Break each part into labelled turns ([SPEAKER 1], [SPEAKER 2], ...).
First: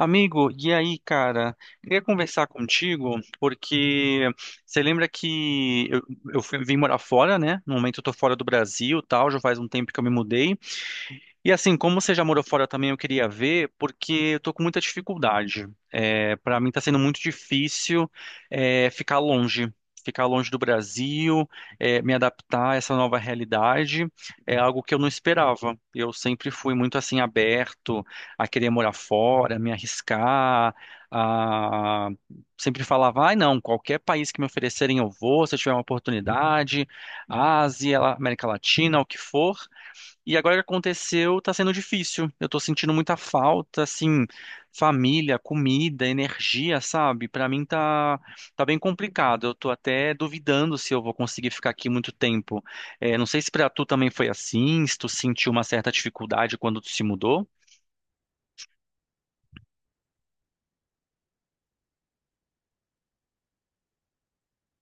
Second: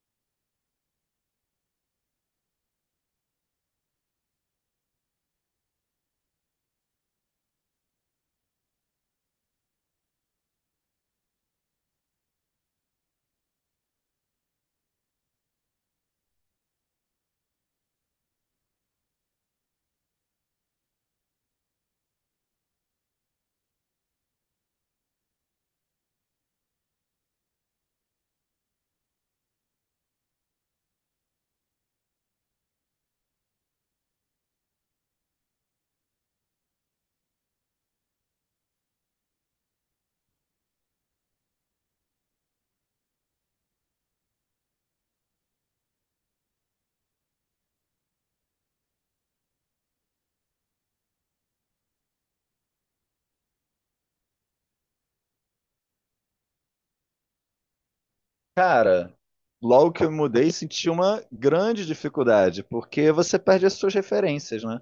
[SPEAKER 1] Amigo, e aí, cara? Queria conversar contigo porque você lembra que eu vim morar fora, né? No momento eu tô fora do Brasil, e tal, já faz um tempo que eu me mudei. E assim, como você já morou fora também, eu queria ver, porque eu tô com muita dificuldade. É, para mim tá sendo muito difícil é, ficar longe, ficar longe do Brasil, me adaptar a essa nova realidade. É algo que eu não esperava. Eu sempre fui muito assim aberto a querer morar fora, me arriscar, a... sempre falava, ai não, qualquer país que me oferecerem eu vou, se eu tiver uma oportunidade, Ásia, América Latina, o que for. E agora que aconteceu, tá sendo difícil. Eu tô sentindo muita falta, assim, família, comida, energia, sabe? Tá bem complicado. Eu tô até duvidando se eu vou conseguir ficar aqui muito tempo. É, não sei se pra tu também foi assim, se tu sentiu uma certa dificuldade quando tu se mudou.
[SPEAKER 2] Cara, logo que eu me mudei, senti uma grande dificuldade, porque você perde as suas referências, né?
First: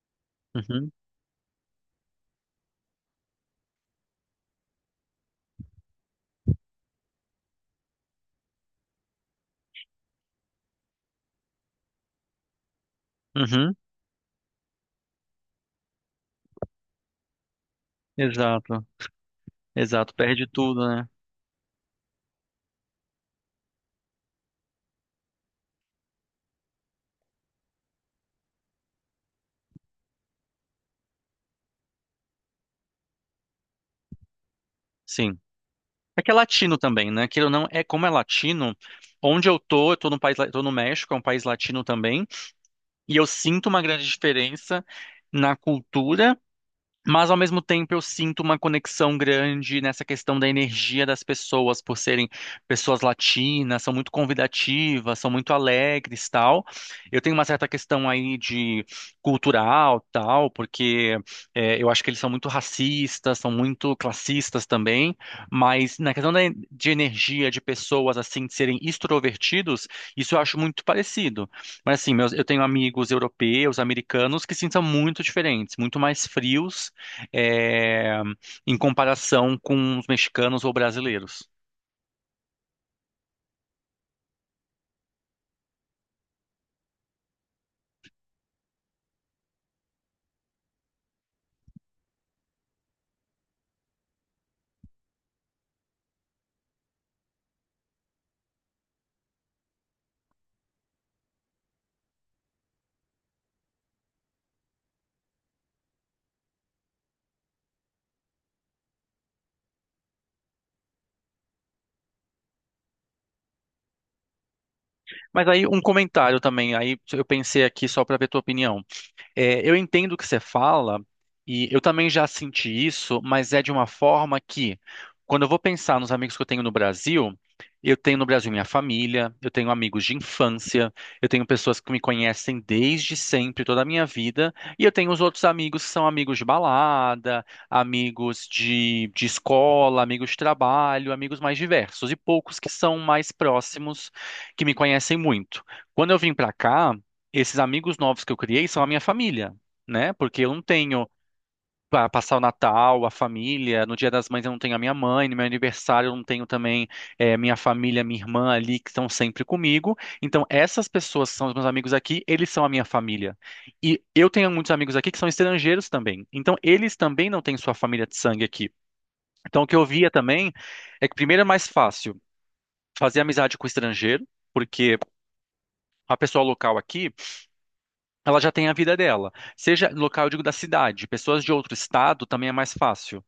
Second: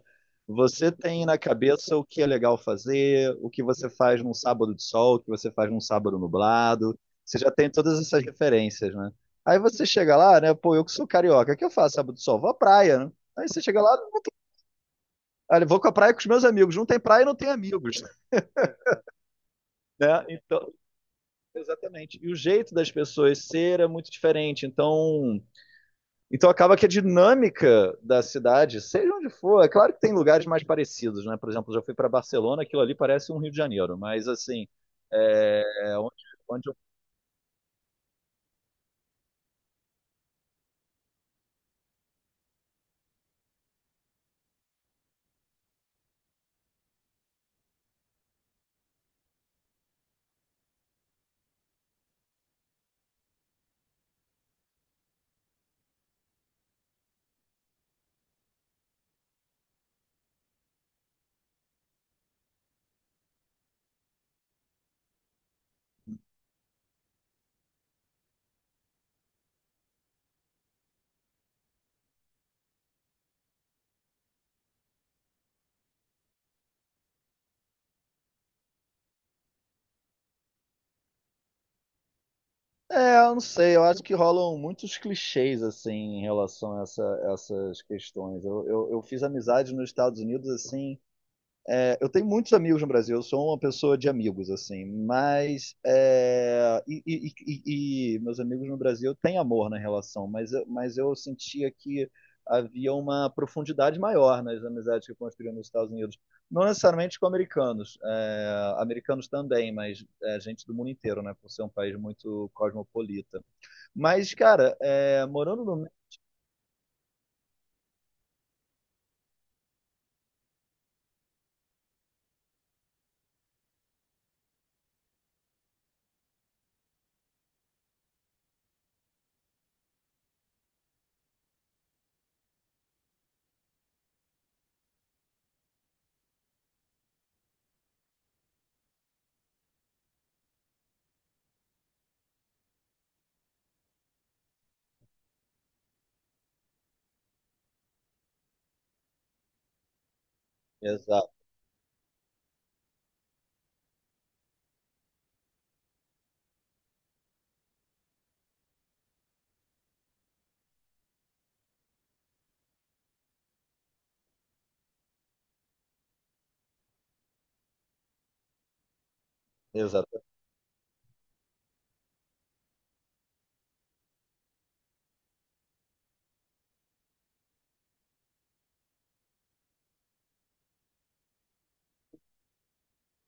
[SPEAKER 2] Você
[SPEAKER 1] Uhum,
[SPEAKER 2] tem na cabeça o que é legal fazer, o que você faz num sábado de sol, o que você faz num sábado nublado. Você já tem todas essas referências, né? Aí você chega lá, né? Pô, eu que sou carioca, o que eu faço sábado de sol? Vou à praia, né? Aí você
[SPEAKER 1] uhum,
[SPEAKER 2] chega lá, não tem... Olha, eu vou com a praia com os meus amigos. Não tem praia, não tem amigos, né?
[SPEAKER 1] exato, exato. Perde
[SPEAKER 2] Então,
[SPEAKER 1] tudo, né?
[SPEAKER 2] exatamente. E o jeito das pessoas ser é muito diferente. Então acaba que a dinâmica da cidade, seja onde for, é claro que tem lugares mais parecidos, né? Por exemplo, eu já fui para Barcelona, aquilo ali parece um Rio de Janeiro, mas assim,
[SPEAKER 1] Sim.
[SPEAKER 2] é, é onde,
[SPEAKER 1] É que é
[SPEAKER 2] onde eu,
[SPEAKER 1] latino também, né? Queira ou não, é como é latino. Onde eu tô no tô no México, é um país latino também. E eu sinto uma grande diferença na cultura. Mas ao mesmo tempo eu sinto uma conexão grande nessa questão da energia das pessoas por serem pessoas latinas, são muito convidativas, são muito alegres, tal. Eu tenho uma certa questão aí de cultural, tal, porque eu acho que eles são muito racistas, são muito classistas também, mas na questão de energia de pessoas assim de serem extrovertidos, isso eu acho muito parecido. Mas assim, meus, eu tenho amigos europeus, americanos que sim são muito diferentes, muito mais frios é, em comparação com os mexicanos ou brasileiros.
[SPEAKER 2] eu não sei, eu acho que rolam muitos clichês assim em relação a essas questões. Eu fiz amizade nos Estados Unidos assim eu tenho muitos amigos no Brasil, eu sou uma pessoa de amigos, assim, mas meus amigos no Brasil têm amor na relação, mas eu sentia que havia uma profundidade maior nas amizades que eu construía nos Estados Unidos. Não necessariamente com americanos, americanos também, mas gente do mundo inteiro, né, por ser um país muito cosmopolita. Mas, cara,
[SPEAKER 1] Mas
[SPEAKER 2] morando
[SPEAKER 1] aí um
[SPEAKER 2] no.
[SPEAKER 1] comentário também, aí eu pensei aqui só para ver tua opinião. É, eu entendo o que você fala e eu também já senti isso, mas é de uma forma que, quando eu vou pensar nos amigos que eu tenho no Brasil, eu tenho no Brasil minha família, eu tenho amigos de infância, eu tenho pessoas que me conhecem desde sempre, toda a minha vida, e eu tenho os outros amigos que são amigos de balada, amigos de escola, amigos de trabalho, amigos mais diversos, e poucos que são mais próximos, que me conhecem muito. Quando eu vim para cá, esses amigos novos que eu criei são a minha família, né? Porque eu não tenho
[SPEAKER 2] Exato.
[SPEAKER 1] para passar o Natal, a família, no Dia das Mães eu não tenho a minha mãe, no meu aniversário eu não tenho também minha família, minha irmã ali que estão sempre comigo. Então essas pessoas que são os meus amigos aqui, eles são a minha família. E eu tenho muitos amigos aqui que são estrangeiros também. Então eles também não têm sua família de sangue aqui. Então o que eu via também é que primeiro é mais fácil fazer amizade com estrangeiro, porque a pessoa local aqui ela já tem a vida dela. Seja local, eu digo, da cidade. Pessoas de outro estado também é mais fácil.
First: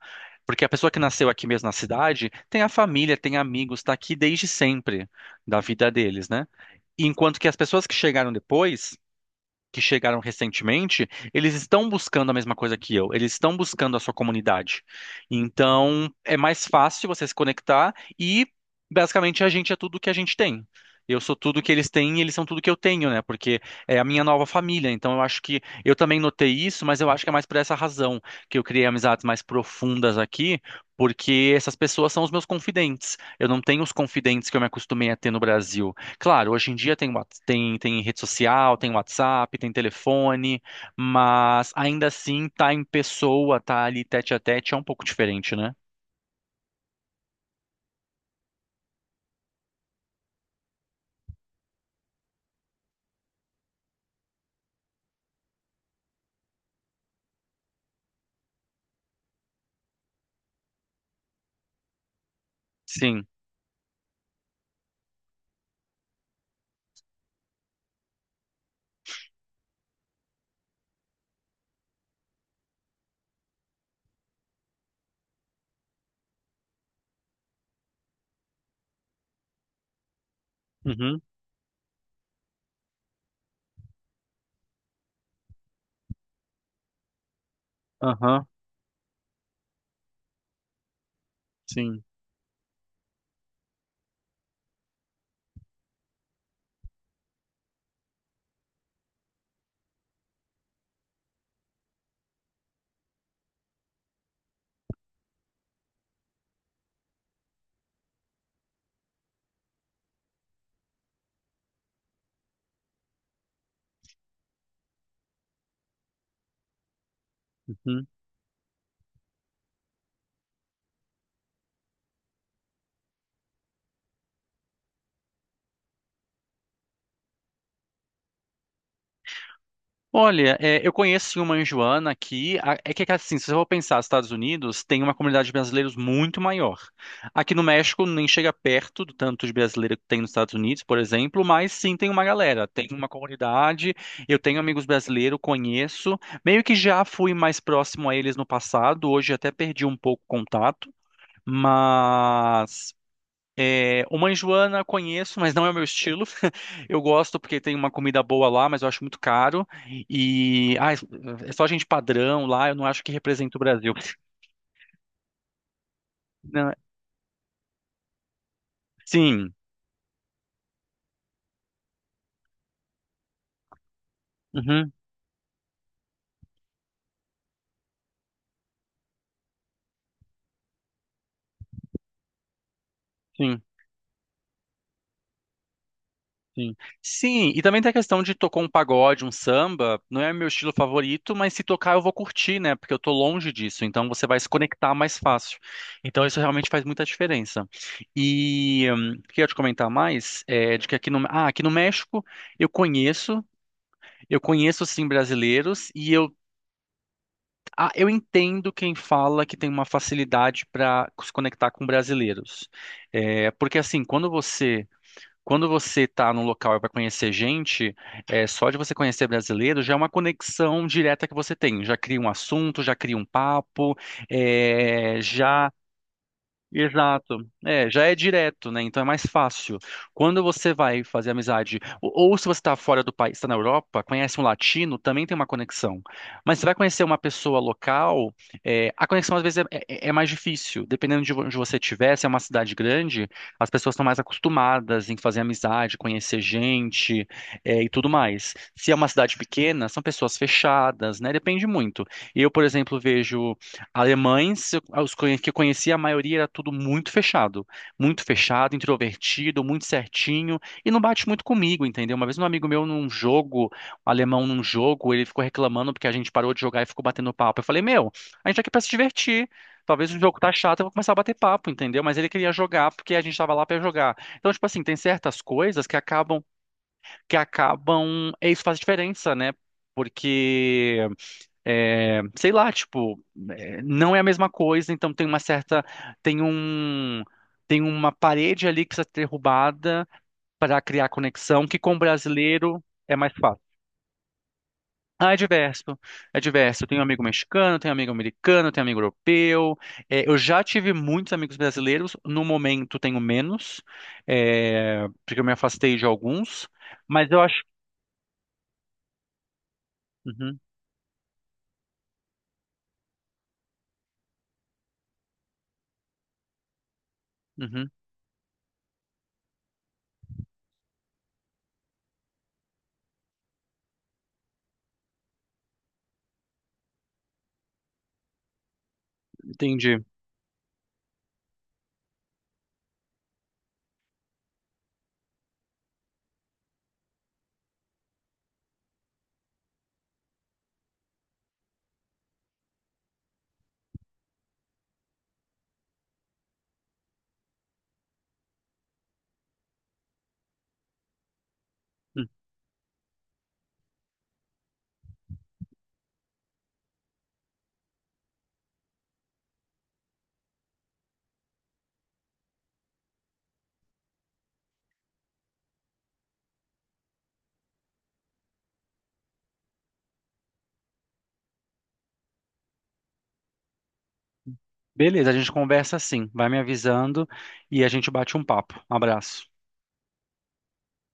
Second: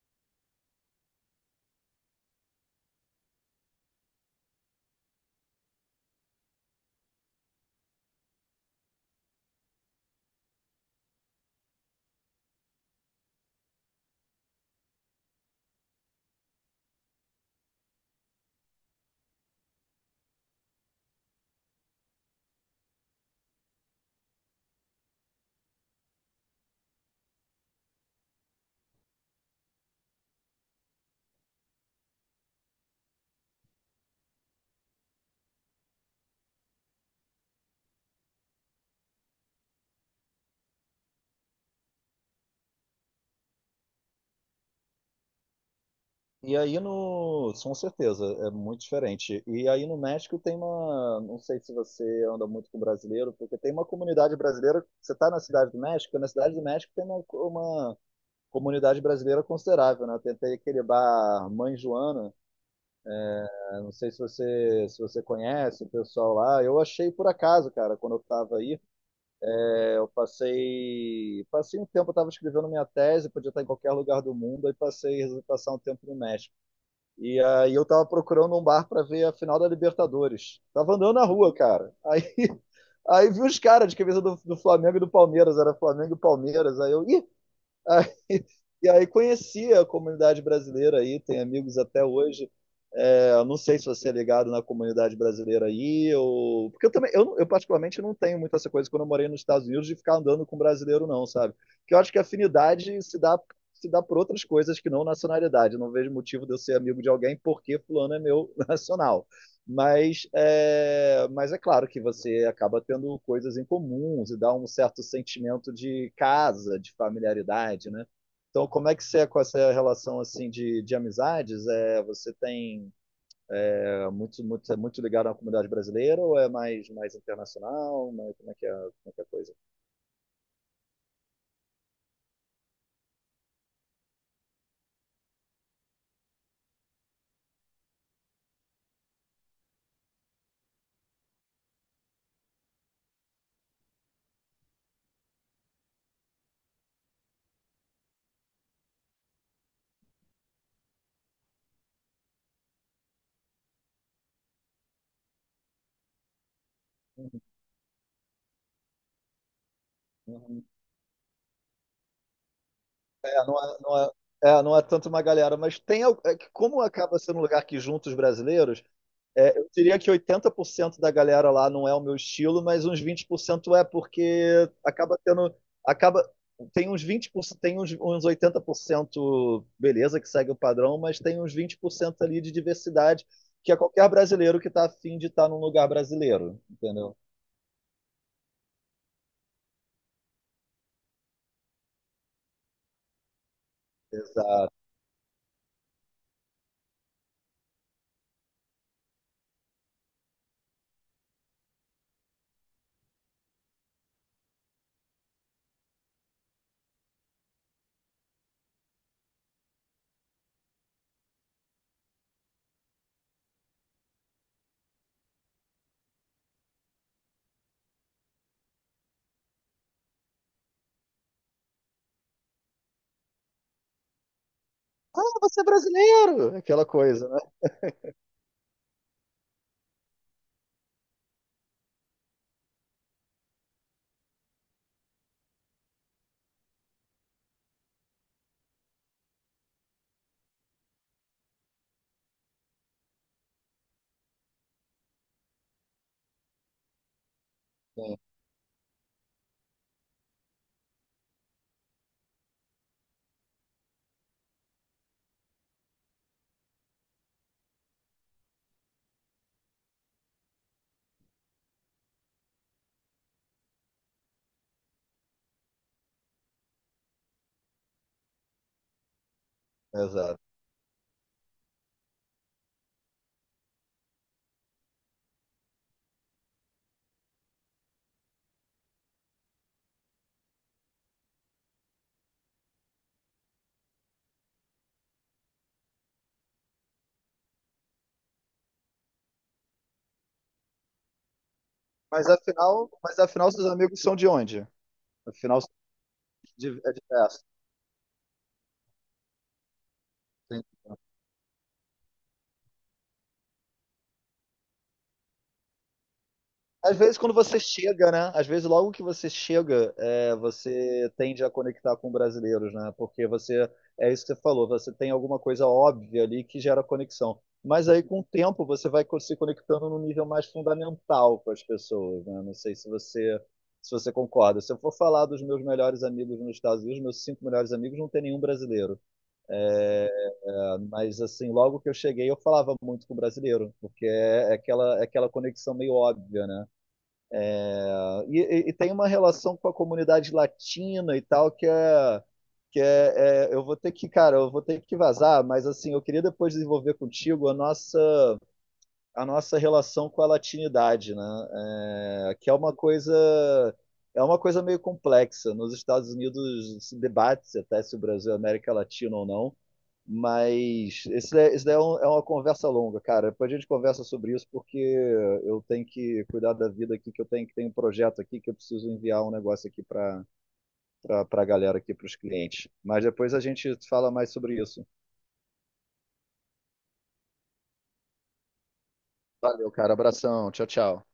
[SPEAKER 1] Porque a pessoa que nasceu aqui mesmo na cidade tem a família, tem amigos, está aqui desde sempre da vida deles, né? Enquanto que as pessoas que chegaram depois que chegaram recentemente, eles estão buscando a mesma coisa que eu, eles estão buscando a sua comunidade. Então, é mais fácil você se conectar e basicamente a gente é tudo que a gente tem. Eu sou tudo que eles têm e eles são tudo que eu tenho, né? Porque é a minha nova família. Então eu acho que eu também notei isso, mas eu acho que é mais por essa razão que eu criei amizades mais profundas aqui, porque essas pessoas são os meus confidentes. Eu não tenho os confidentes que eu me acostumei a ter no Brasil. Claro, hoje em dia tem rede social, tem WhatsApp, tem telefone, mas ainda assim tá em pessoa, tá ali tete a tete, é um pouco diferente, né?
[SPEAKER 2] E aí no, com certeza, é muito diferente. E aí no México tem uma, não sei se você anda muito com brasileiro, porque tem uma comunidade brasileira, você está na Cidade do México, na Cidade do México tem uma comunidade brasileira considerável, né? Tentei aquele bar Mãe Joana,
[SPEAKER 1] Sim.
[SPEAKER 2] né? Não sei se você conhece o pessoal lá, eu achei por acaso, cara, quando eu estava aí, eu passei, passei um tempo, eu estava escrevendo minha tese, podia estar em qualquer lugar do mundo, aí passei, resolvi passar um tempo no México. E aí eu tava procurando um bar para ver a final da Libertadores. Tava andando
[SPEAKER 1] Uhum.
[SPEAKER 2] na rua, cara. Aí, aí vi os caras de camisa do Flamengo e do Palmeiras, era Flamengo e Palmeiras. Aí eu, ih! Aí,
[SPEAKER 1] Aham.
[SPEAKER 2] e aí conheci a comunidade brasileira aí, tem amigos
[SPEAKER 1] Sim.
[SPEAKER 2] até hoje. É, não sei se você é ligado na comunidade brasileira aí, ou... porque eu também, eu particularmente não tenho muita essa coisa quando eu morei nos Estados Unidos de ficar andando com brasileiro, não, sabe? Que eu acho que a afinidade se dá, se dá por outras coisas que não nacionalidade. Eu não vejo motivo de eu ser amigo de alguém porque fulano é meu nacional. Mas é claro que você acaba tendo coisas em comuns e dá um certo sentimento de casa, de familiaridade, né?
[SPEAKER 1] Uhum.
[SPEAKER 2] Então, como é que você é com essa relação assim de amizades? É, você tem é muito ligado à comunidade brasileira ou é mais, mais internacional? Mas como é que é a coisa?
[SPEAKER 1] Olha, é, eu conheço sim, uma em Joana aqui. É que assim, se você for pensar, nos Estados Unidos tem uma comunidade de brasileiros muito maior. Aqui no México nem chega perto do tanto de brasileiro que tem nos Estados Unidos, por exemplo, mas sim tem uma galera, tem uma comunidade. Eu tenho amigos brasileiros, conheço. Meio que já fui mais próximo a eles no passado, hoje até perdi um pouco o contato. Mas é, uma Enjoana conheço, mas não é o meu estilo. Eu gosto
[SPEAKER 2] Uhum,
[SPEAKER 1] porque tem uma comida boa lá, mas eu acho muito caro.
[SPEAKER 2] uhum.
[SPEAKER 1] E ah, é só gente padrão lá, eu não acho que
[SPEAKER 2] É, não
[SPEAKER 1] representa o
[SPEAKER 2] é,
[SPEAKER 1] Brasil.
[SPEAKER 2] não é, não é tanto uma galera, mas tem. É que
[SPEAKER 1] Não,
[SPEAKER 2] como acaba sendo um lugar que junta os brasileiros,
[SPEAKER 1] sim,
[SPEAKER 2] é, eu diria que 80% da galera lá não é o meu estilo, mas uns 20% é porque
[SPEAKER 1] uhum,
[SPEAKER 2] acaba tem uns 20%, uns 80% beleza que segue o padrão, mas tem uns 20% ali de diversidade
[SPEAKER 1] sim,
[SPEAKER 2] que é qualquer brasileiro que tá afim de estar num lugar brasileiro,
[SPEAKER 1] sim.
[SPEAKER 2] entendeu?
[SPEAKER 1] Sim, e também tem a questão de tocar um pagode, um samba. Não é meu estilo favorito, mas se tocar eu vou curtir, né? Porque eu tô longe disso, então você vai se conectar mais fácil. Então isso realmente faz muita diferença. E queria te comentar mais é, de que aqui no, ah, aqui no México eu conheço. Eu conheço sim brasileiros e eu, ah, eu entendo quem fala que tem uma facilidade para se conectar com brasileiros. É, porque assim, quando você está num local e vai conhecer gente, é, só de você conhecer brasileiro já é uma conexão direta que você tem. Já cria um assunto, já cria um papo, é,
[SPEAKER 2] Ah, você é
[SPEAKER 1] já
[SPEAKER 2] brasileiro, aquela coisa, né?
[SPEAKER 1] exato. É, já é direto, né? Então é mais fácil. Quando você vai fazer amizade, ou se você está fora do país, está na Europa, conhece um latino, também tem uma conexão. Mas você vai conhecer uma pessoa local, é, a conexão às vezes é mais difícil. Dependendo de onde você estiver, se é uma cidade grande, as pessoas estão mais acostumadas em fazer amizade, conhecer gente, é, e tudo
[SPEAKER 2] Sim,
[SPEAKER 1] mais. Se é uma cidade pequena, são pessoas fechadas, né? Depende muito. Eu, por exemplo, vejo. Alemães, os que eu conhecia, a maioria era tudo muito fechado. Muito fechado, introvertido, muito certinho. E não bate muito comigo, entendeu? Uma vez um amigo meu num jogo, um alemão num jogo, ele ficou reclamando porque a gente parou de jogar e ficou batendo papo. Eu falei, meu, a gente tá aqui pra se divertir. Talvez o jogo
[SPEAKER 2] exato.
[SPEAKER 1] tá chato, eu vou começar a bater papo, entendeu? Mas ele queria jogar porque a gente tava lá pra jogar. Então, tipo assim, tem certas coisas que acabam, é isso faz diferença, né? Porque é, sei lá, tipo, é, não é a mesma coisa, então tem uma certa, tem um, tem uma parede ali que precisa ser derrubada para criar conexão, que com o brasileiro é
[SPEAKER 2] Mas
[SPEAKER 1] mais
[SPEAKER 2] afinal
[SPEAKER 1] fácil.
[SPEAKER 2] seus amigos são de onde?
[SPEAKER 1] Ah, é
[SPEAKER 2] Afinal são
[SPEAKER 1] diverso, é diverso. Eu
[SPEAKER 2] é
[SPEAKER 1] tenho um amigo
[SPEAKER 2] diverso.
[SPEAKER 1] mexicano, tenho um amigo americano, tenho um amigo europeu. É, eu já tive muitos amigos brasileiros, no momento tenho menos, é, porque eu me afastei de alguns,
[SPEAKER 2] Às vezes,
[SPEAKER 1] mas
[SPEAKER 2] quando
[SPEAKER 1] eu
[SPEAKER 2] você
[SPEAKER 1] acho.
[SPEAKER 2] chega, né? Às vezes, logo que você chega, é,
[SPEAKER 1] Uhum,
[SPEAKER 2] você tende a conectar com brasileiros, né? Porque você, é isso que você falou, você tem alguma coisa óbvia ali que gera conexão. Mas
[SPEAKER 1] uhum,
[SPEAKER 2] aí, com o tempo, você vai se conectando num nível mais fundamental com as pessoas, né? Não sei se você concorda. Se eu for falar dos meus melhores amigos nos Estados Unidos, meus cinco melhores amigos, não tem nenhum brasileiro.
[SPEAKER 1] entendi.
[SPEAKER 2] É, mas, assim, logo que eu cheguei, eu falava muito com brasileiro, porque é aquela conexão meio óbvia, né? Ah, e tem uma relação com a comunidade latina e tal, que é. Eu vou ter que, cara, eu vou ter que vazar, mas assim, eu queria depois desenvolver contigo a nossa relação com a latinidade, né? É, que é uma coisa meio complexa. Nos Estados Unidos se debate-se até se o Brasil é América Latina ou não. Mas isso daí é, é uma conversa longa, cara. Depois a gente conversa sobre isso, porque eu tenho que cuidar da vida aqui, que eu tenho que tem um projeto aqui que eu preciso enviar um negócio aqui para a galera aqui, para os clientes. Mas depois a gente fala mais sobre isso.
[SPEAKER 1] Beleza, a gente conversa assim, vai me avisando e a gente bate um papo. Um abraço.
[SPEAKER 2] Valeu, cara. Abração. Tchau, tchau.